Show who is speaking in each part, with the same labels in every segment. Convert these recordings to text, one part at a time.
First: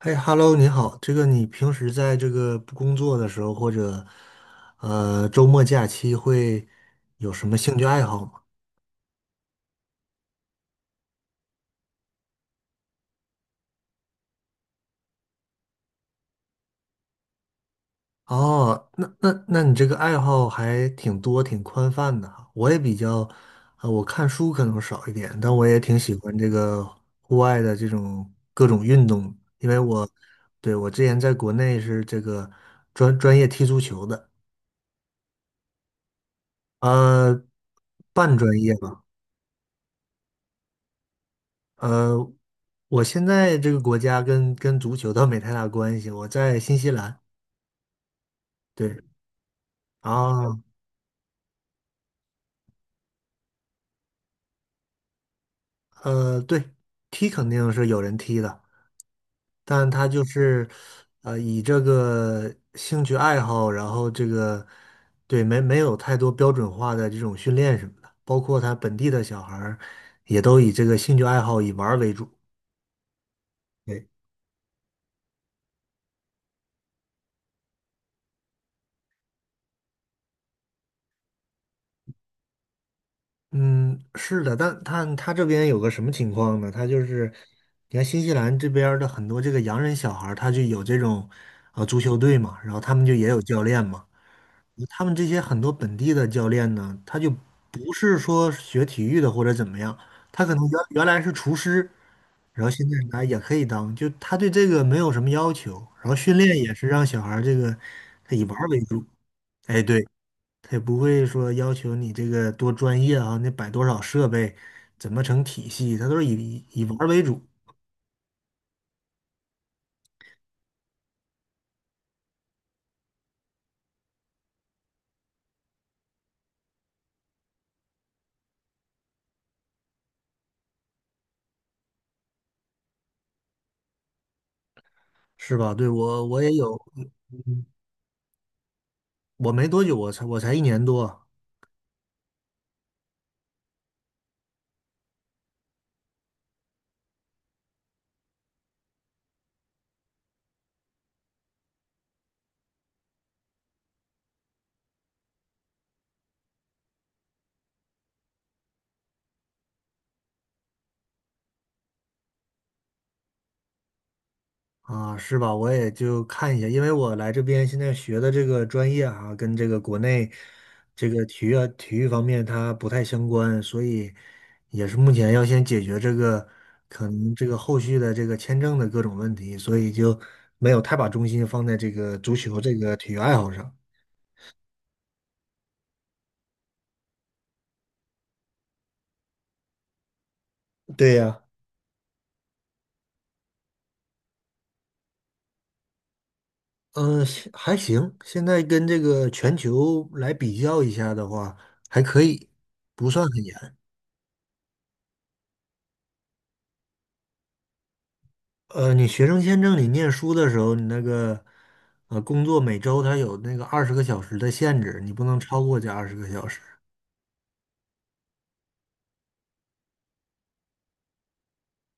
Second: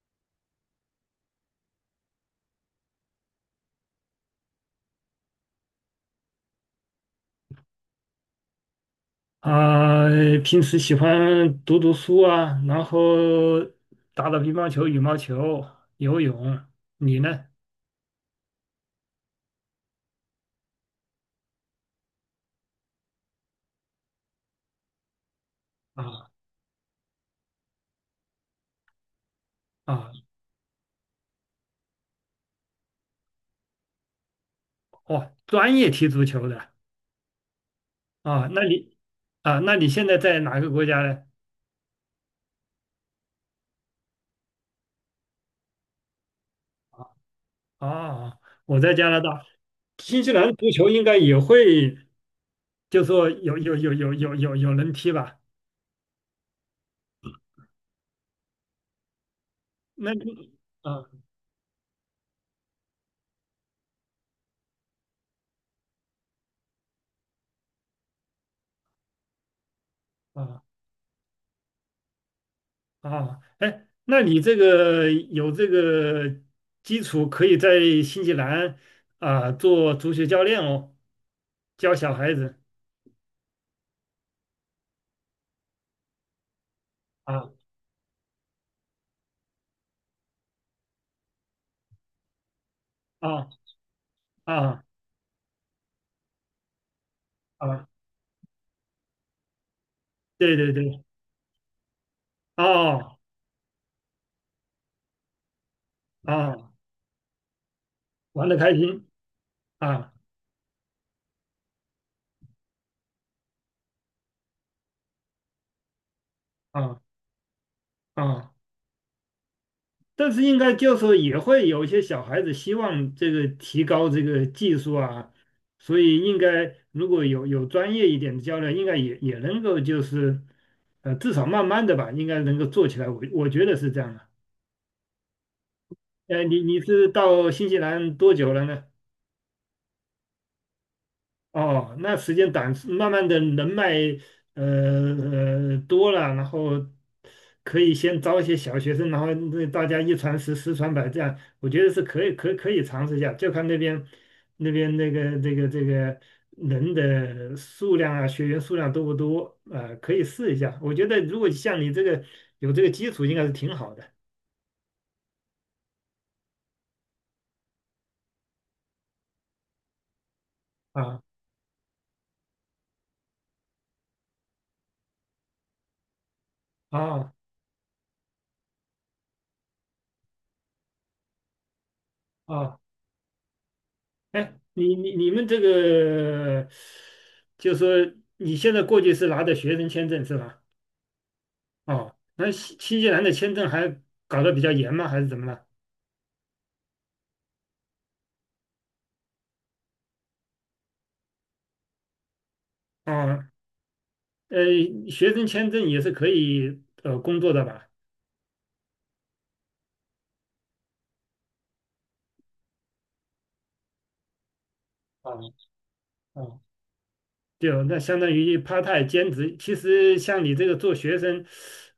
Speaker 1: 嘿，Hello，你好。这个你平时在这个不工作的时候，或者周末假期，会有什么兴趣爱好吗？
Speaker 2: 啊，平时喜欢读读书啊，然后打打乒乓球、羽毛球、游泳。你呢？
Speaker 1: 哦，那你这个爱好还挺多，挺宽泛的哈。我也比较，我看书可能少一点，但我也挺喜
Speaker 2: 啊
Speaker 1: 欢这个户外的这种各种运动，因为我，
Speaker 2: 啊，
Speaker 1: 对，我之前在国内是这个专业踢足球的，
Speaker 2: 哦，专业踢足球的
Speaker 1: 呃，半
Speaker 2: 啊？
Speaker 1: 专业吧。
Speaker 2: 那你现在在哪个国家呢？
Speaker 1: 呃，我现在这个国家跟足球倒没太大关系，我在新西兰。
Speaker 2: 哦，我在
Speaker 1: 对，
Speaker 2: 加拿大，新西兰
Speaker 1: 啊，
Speaker 2: 足球应该也会，就说有人踢吧？
Speaker 1: 对，踢肯定是有人踢的，但他
Speaker 2: 那
Speaker 1: 就
Speaker 2: 你
Speaker 1: 是
Speaker 2: 啊
Speaker 1: 以这个兴趣爱好，然后这个，对，没有太多标准化的这种训练什么的，包括他本地的小孩儿也都
Speaker 2: 啊
Speaker 1: 以这个兴趣爱好以玩儿为主。
Speaker 2: 啊，哎，
Speaker 1: 对。
Speaker 2: 那你这个有这个基础，可以在新西兰做足球教练哦，教小孩子
Speaker 1: 嗯，是的，但他这边有个什么情况呢？他就是，
Speaker 2: 啊
Speaker 1: 你看新西兰这边儿的很多这个洋人小孩儿他就有这种足球队嘛，然后他们就也有
Speaker 2: 啊
Speaker 1: 教练嘛。
Speaker 2: 啊
Speaker 1: 他们这些很多本地的教练呢，他就
Speaker 2: 啊，
Speaker 1: 不是说学体育的或者怎么样，他可
Speaker 2: 对
Speaker 1: 能
Speaker 2: 对
Speaker 1: 原
Speaker 2: 对，
Speaker 1: 原来是厨师，然后现在
Speaker 2: 哦
Speaker 1: 来也可以当，就他对这个没有什么要求，然后训练
Speaker 2: 啊，
Speaker 1: 也是让小孩儿这个他以
Speaker 2: 玩
Speaker 1: 玩
Speaker 2: 的
Speaker 1: 儿
Speaker 2: 开
Speaker 1: 为主。
Speaker 2: 心
Speaker 1: 哎，对。
Speaker 2: 啊
Speaker 1: 他也不会说要求你这个多专业啊，你摆多少设备，怎么成体系，他都是以玩
Speaker 2: 啊
Speaker 1: 儿为主，
Speaker 2: 啊。但是应该就是说也会有一些小孩子希望这个提高这个技术啊，所以应该如果有专业一点的教练，应该也能够就是至少慢慢的吧，应该能够做起来。我觉得是这样的。
Speaker 1: 是吧？对，我也
Speaker 2: 你
Speaker 1: 有，
Speaker 2: 你是到新西兰多久了呢？
Speaker 1: 我没多久，我才一年多，
Speaker 2: 哦，那时间短，慢慢的人脉呃多了，然后可以先招一些小学生，然后那大家一传十，十传百，这样我觉得是可以，可以尝试一下，就看那边那个这个人的数量啊，学员数量多不多啊，可以试一下。我觉得如果像你这个有这个基础，应该是挺好的
Speaker 1: 啊，是吧？我也就看一下，因为我来这边现在学的这个专业啊，跟这个国内这个
Speaker 2: 啊
Speaker 1: 体育方面它不太相关，所以也是目前要先解决这个可能
Speaker 2: 啊
Speaker 1: 这个后续的这个签证的各种问题，所以就没有太把重心放在这个足球这
Speaker 2: 啊。
Speaker 1: 个体育爱好上。
Speaker 2: 哎，你们这个，就说你现在过去是拿的学生签证是吧？
Speaker 1: 对呀，
Speaker 2: 哦，那新西兰的签证还搞得比较严吗？还是怎么了？
Speaker 1: 嗯，现还行，现在跟这个全球来比较一下的话，还可以，不算很
Speaker 2: 哦，
Speaker 1: 严。
Speaker 2: 呃，学生签证也是可以工作的吧？
Speaker 1: 你学生签证，你念书的时候，你那个工作每周它有那个二十个小时的限制，你不能
Speaker 2: 哦
Speaker 1: 超过这二十个小时
Speaker 2: 哦，就那相当于 part time 兼职。其实像你这个做学生，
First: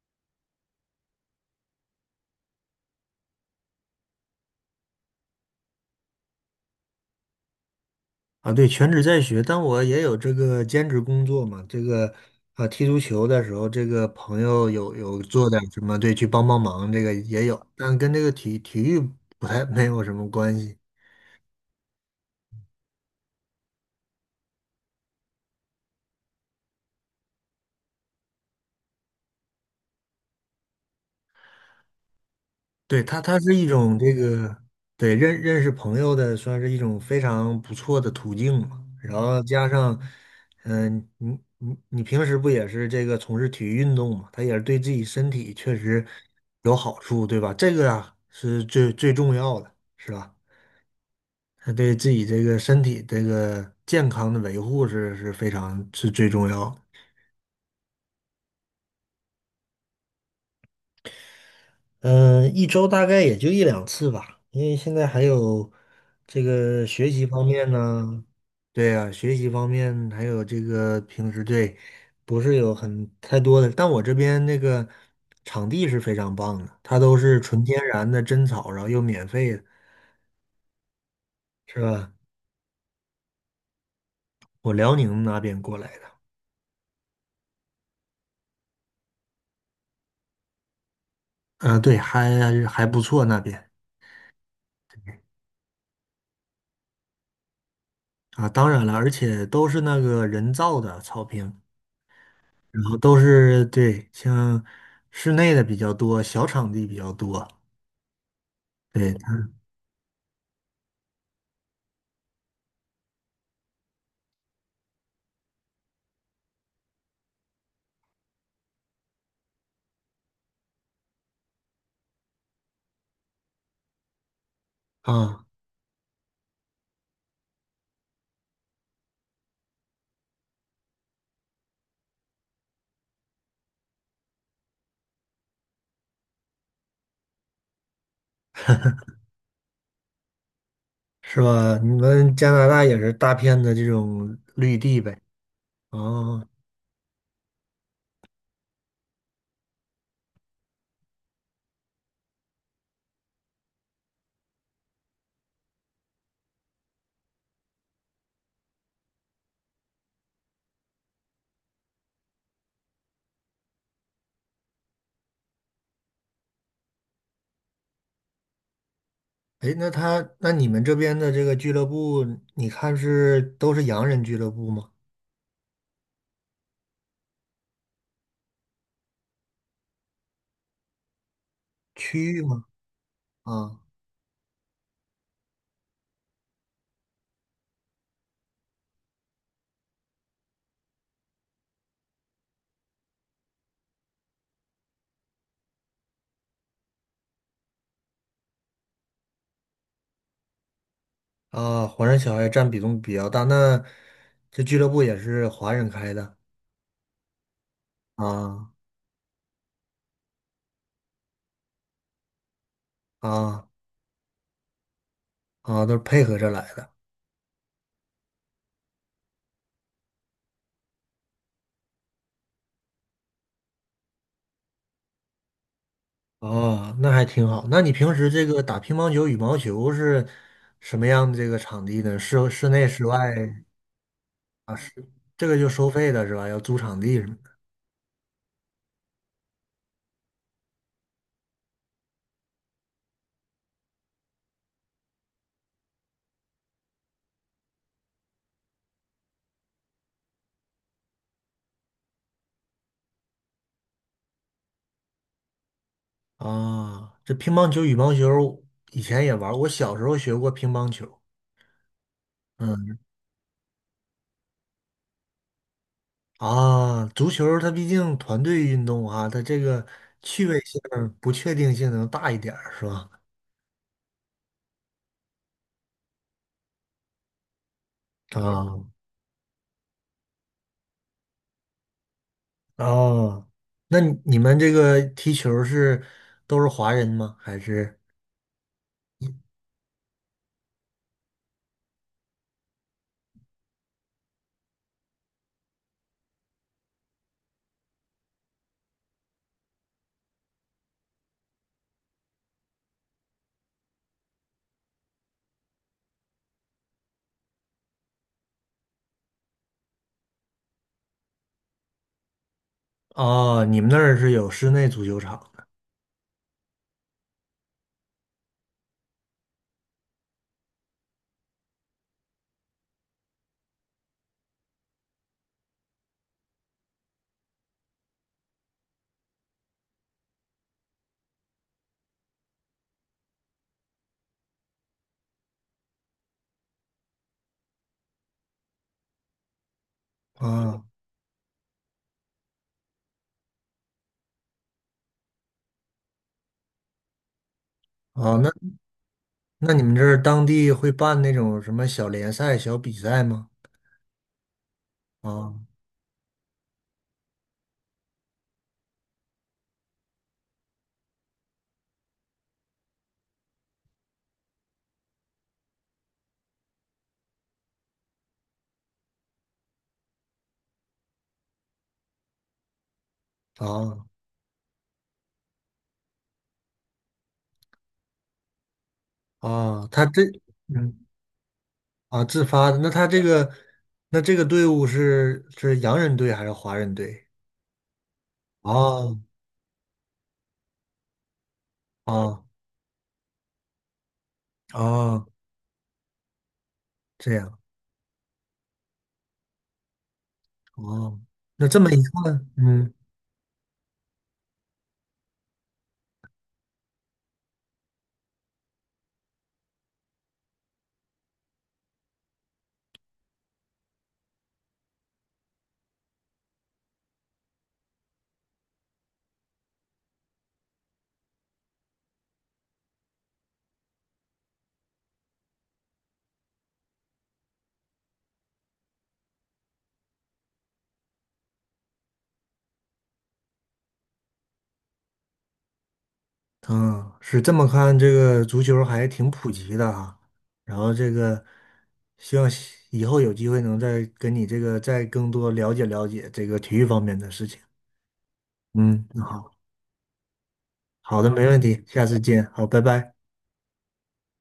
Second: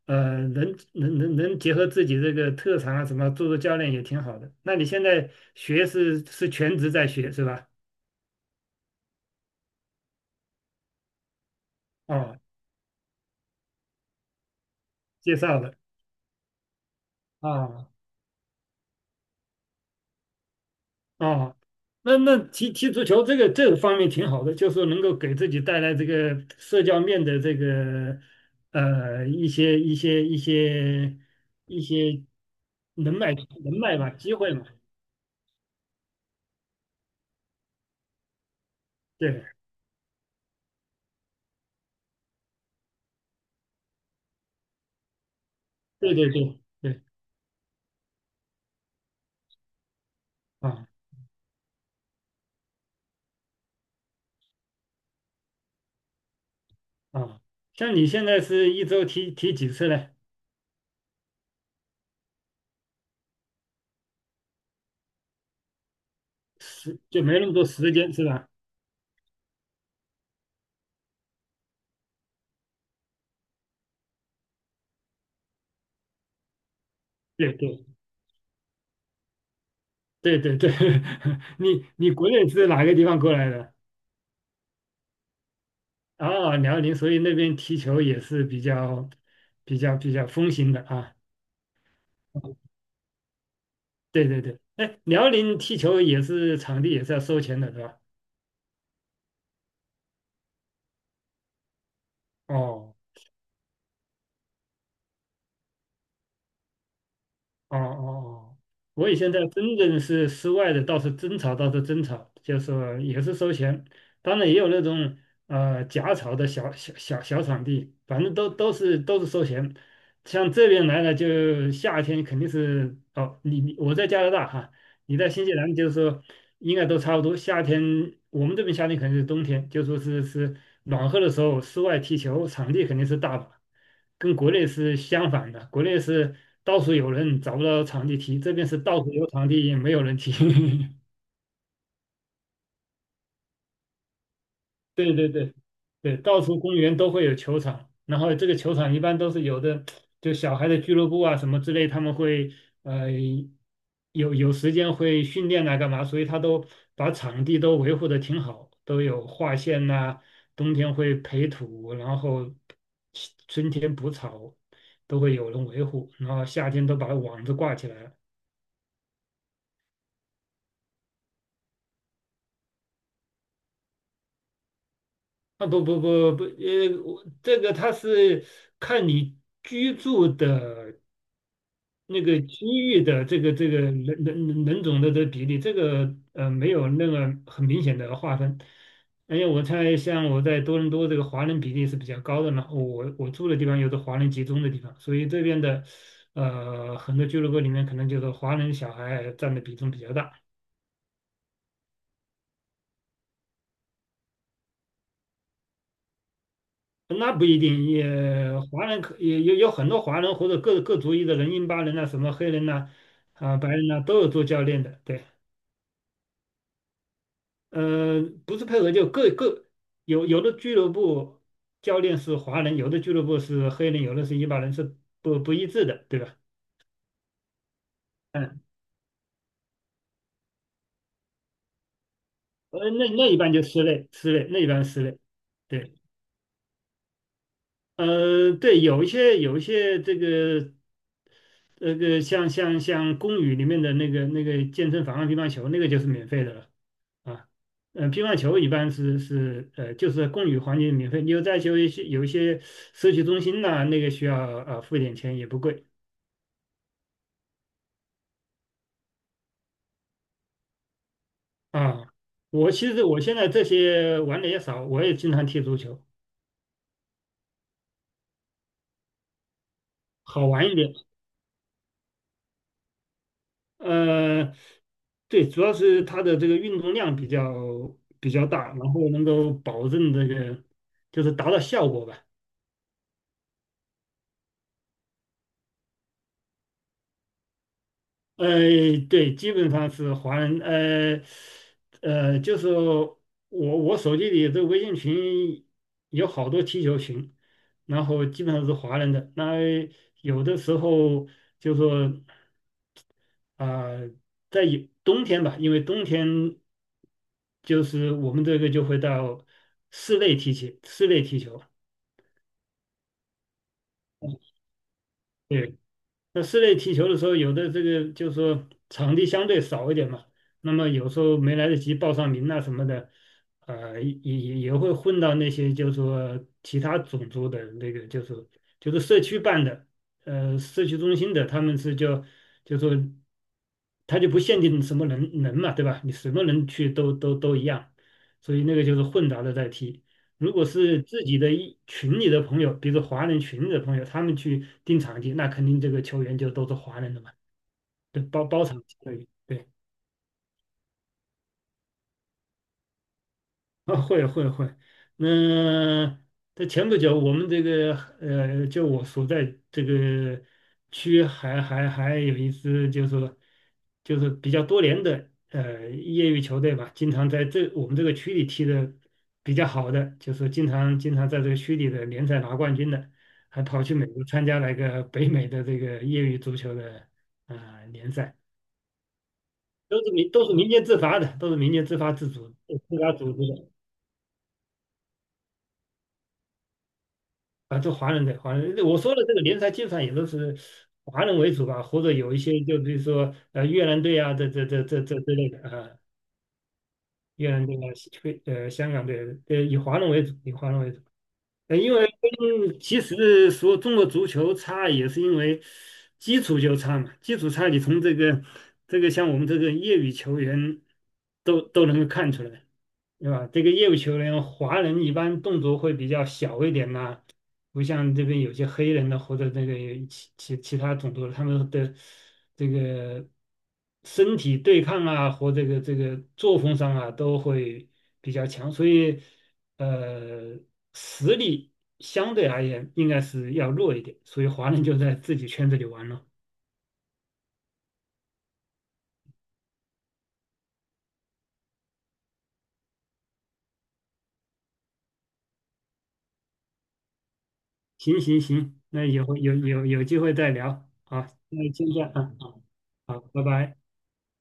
Speaker 2: 能结合自己这个特长啊什么，做做教练也挺好的。那你现在学是全职在学是吧？
Speaker 1: 啊。对，全职在学，但我也有这个兼职工作嘛。这个
Speaker 2: 哦，
Speaker 1: 啊，踢足球的时候，这个朋友有
Speaker 2: 介
Speaker 1: 做点
Speaker 2: 绍的。
Speaker 1: 什么，对，去帮帮忙，这个也有，
Speaker 2: 啊
Speaker 1: 但跟这个体育不太没有什么关系。
Speaker 2: 啊，那踢踢足球这个方面挺好的，就是能够给自己带来这个社交面的这个呃一些一些一些一些
Speaker 1: 对，
Speaker 2: 人
Speaker 1: 它
Speaker 2: 脉
Speaker 1: 它
Speaker 2: 人
Speaker 1: 是一
Speaker 2: 脉
Speaker 1: 种
Speaker 2: 吧，
Speaker 1: 这
Speaker 2: 机会
Speaker 1: 个，
Speaker 2: 嘛。
Speaker 1: 对，认识朋友的，算是一种非常不错的途径嘛。然后
Speaker 2: 对
Speaker 1: 加上，嗯，你平时不也是这个从事体育运动嘛？它也是对自己身体确实
Speaker 2: 对对对
Speaker 1: 有好
Speaker 2: 对
Speaker 1: 处，对吧？这个啊是最重要的，是吧？
Speaker 2: 啊
Speaker 1: 它对自己这个身体这个健康的维护是非常是最重要的。
Speaker 2: 啊，像你现在是一周踢踢几次呢？
Speaker 1: 嗯，一周大概也就一两次吧，因为现在还有这个
Speaker 2: 时
Speaker 1: 学
Speaker 2: 就
Speaker 1: 习
Speaker 2: 没
Speaker 1: 方
Speaker 2: 那么多
Speaker 1: 面
Speaker 2: 时间是
Speaker 1: 呢，
Speaker 2: 吧？
Speaker 1: 对啊，学习方面还有这个平时对，不是有很太多的，但我这边那个场地是非常棒的，它都是
Speaker 2: 对
Speaker 1: 纯天
Speaker 2: 对
Speaker 1: 然的真草，然后又免费的，
Speaker 2: 对对对，
Speaker 1: 是
Speaker 2: 你
Speaker 1: 吧？
Speaker 2: 国内是哪个地方过来的？
Speaker 1: 我辽宁那边过来的，
Speaker 2: 啊，辽宁，所以那边踢球也是比较风行的啊。
Speaker 1: 嗯，对，还不错那边
Speaker 2: 对对对，哎，辽宁踢球也是场地也是要收钱的，是吧？
Speaker 1: 啊，当然了，而且都是那个人造的草坪，然
Speaker 2: 哦
Speaker 1: 后都是对，像室内的比较多，小场地比较多。
Speaker 2: 哦哦哦，我
Speaker 1: 对
Speaker 2: 以前在深圳是室外的，倒是真草，倒是真草，就是说也是收钱，当然也有那种假草的小场地，反正都是收钱。像这边来了，就夏天肯定是哦，你我在加拿大哈，你在新
Speaker 1: 啊，
Speaker 2: 西兰就是说应该都差不多。夏天我们这边夏天肯定是冬天，就说是暖和的时候，室外踢球场地肯定是大把，跟国内是相反的。国内是到处有人找不到场地踢，这边是到处有场地也没有人踢。
Speaker 1: 是吧？你们加拿大也是大片的这种绿地
Speaker 2: 对
Speaker 1: 呗？
Speaker 2: 对对对，到
Speaker 1: 哦，
Speaker 2: 处公园都会有球场，然后这个球场一般都是有的，就小孩的俱乐部啊什么之类，他们会呃有时间会训练啊干嘛，所以他都把场地都维护的挺好，都有划线呐、冬天会培土，然后春天补草，都会有人维护，然后夏天都把网子挂起来了。
Speaker 1: 哎，那你们这边的这个俱乐部，你看是都是洋人俱乐部吗？
Speaker 2: 啊不不不不，我这个它是看你居住的。
Speaker 1: 区
Speaker 2: 那
Speaker 1: 域
Speaker 2: 个
Speaker 1: 吗？
Speaker 2: 区域的这个这
Speaker 1: 啊，
Speaker 2: 个人种的这个比例，这个没有那个很明显的划分。而且我猜，像我在多伦多这个华人比例是比较高的呢，我住的地方有是华人集中的地方，所以这边的很多俱乐部里面可能就是华人小孩占的比重比较大。
Speaker 1: 啊，华人小孩占比重比较大，那这俱乐部也是华人开的
Speaker 2: 那不一定，也
Speaker 1: 啊，
Speaker 2: 华人可也有很多华人或者各族裔的人，印巴人呐、什么黑人呐、
Speaker 1: 啊，
Speaker 2: 白人呐、都有做教练的，对。
Speaker 1: 啊，都是配合着来的。
Speaker 2: 不是配合，就有的俱乐部教练是华人，有的俱乐部是黑人，有的是伊巴人，是不一致的，对吧？
Speaker 1: 哦，那还挺好。那你平时这
Speaker 2: 嗯，
Speaker 1: 个打乒乓球、羽毛球是什么样的这个场地呢？室内、室
Speaker 2: 那
Speaker 1: 外，
Speaker 2: 那一般就室内，室内那一般室内，
Speaker 1: 这个就收
Speaker 2: 对，
Speaker 1: 费的是吧？要租场地什么的。
Speaker 2: 对，有一些这个，那个像公寓里面的那个健身房啊乒乓球那个就是免费的了。啊，嗯，乒乓球一般是就是公寓环境免费。你在有一些社区中心呐、那个需要付一点钱，也不贵
Speaker 1: 啊，这乒乓球、羽毛球以前也玩儿我小时候学过乒乓球。
Speaker 2: 啊。其
Speaker 1: 嗯，
Speaker 2: 实我现在这些玩的也少，我也经常踢足球，
Speaker 1: 啊，足球它毕竟团队运动啊，它这个趣
Speaker 2: 好
Speaker 1: 味
Speaker 2: 玩一
Speaker 1: 性、
Speaker 2: 点。
Speaker 1: 不确定性能大一点儿是吧？
Speaker 2: 呃，对，主要是它的这个运动量比较大，
Speaker 1: 啊，
Speaker 2: 然后能够保证这个就是达到效果吧。
Speaker 1: 哦，那你们这个踢球是都是华人吗？还是？
Speaker 2: 呃，对，基本上是华人，就是我手机里这个微信群有好多踢球群，然后基本上是华人的。那有的时候就说啊、呃有冬天吧，因为冬天就是我们这个就会到室内踢球，室内踢球。
Speaker 1: 哦，你们那儿是有室内足球场的
Speaker 2: 对。那室内踢球的时候，有的这个就是说场地相对少一点嘛，那么有时候没来得及报上名啊什么的，也会混到那些就是说其他种族的那个，就是社区办的，社区中心的，他们是叫就说他就不限定什么人嘛，对吧？你什么人去都一样，所以那个就是混杂的在踢。如果
Speaker 1: 啊？
Speaker 2: 是自己的一群里的朋友，比如说华人群里的朋友，他们去订场地，那肯定这个球员就都是华人的嘛，对，
Speaker 1: 哦，
Speaker 2: 包
Speaker 1: 那
Speaker 2: 包场球员对
Speaker 1: 那你们这儿当地会办那种什么小联赛、小比赛吗？
Speaker 2: 啊，会会会，那
Speaker 1: 啊，
Speaker 2: 在前不久，我们这个就我所在这个区还有一支就是说就是比较多年的业余球队吧，经常在这我们这个区里踢的比较好的，就是经常在这个区里的联赛拿冠军的，还跑去美
Speaker 1: 啊，
Speaker 2: 国参加了一个北美的这个业余足球的联赛，
Speaker 1: 啊！
Speaker 2: 都是民间自
Speaker 1: 嗯
Speaker 2: 发的，都是民间自发自
Speaker 1: 自
Speaker 2: 主
Speaker 1: 发的，那
Speaker 2: 自
Speaker 1: 他
Speaker 2: 发
Speaker 1: 这
Speaker 2: 组织
Speaker 1: 个
Speaker 2: 的。
Speaker 1: 那这个队伍是洋人队还是华人队？
Speaker 2: 啊，就华人，我说
Speaker 1: 哦，
Speaker 2: 的这个联赛基本上也都是华人为主吧，或者有一
Speaker 1: 哦，
Speaker 2: 些就比如说越南队啊，这
Speaker 1: 哦，
Speaker 2: 之类的啊，
Speaker 1: 这
Speaker 2: 越
Speaker 1: 样
Speaker 2: 南队啊，西非香港队，以华人为主，以华人为主。
Speaker 1: 哦，那这么
Speaker 2: 因
Speaker 1: 一
Speaker 2: 为
Speaker 1: 看，
Speaker 2: 跟
Speaker 1: 嗯。
Speaker 2: 其实说中国足球差，也是因为基础就差嘛，基础差你从这个像我们这个业余球员都能够看出来。对吧？这个业务球员，华人一般动作会比较小一点呐、不像这边有些黑人的或者那个其他种族的，他们的这个身体对抗啊，和这个作风上啊，都会比较强，所以呃，实力相对而言应该是要弱一点，所以华人就在自己圈子里玩了。
Speaker 1: 嗯，是这么看，这个足球还挺普及的哈。然后这个，希望西以后有机会能再跟你这个再更多了解了解这个体育方面的事情。
Speaker 2: 行行行，那
Speaker 1: 嗯，
Speaker 2: 以
Speaker 1: 那
Speaker 2: 后
Speaker 1: 好，
Speaker 2: 有机会再聊，
Speaker 1: 好
Speaker 2: 好，
Speaker 1: 的，没问
Speaker 2: 那
Speaker 1: 题，
Speaker 2: 先这
Speaker 1: 下
Speaker 2: 样
Speaker 1: 次
Speaker 2: 啊，
Speaker 1: 见，
Speaker 2: 好，
Speaker 1: 好，拜拜。
Speaker 2: 好，拜拜。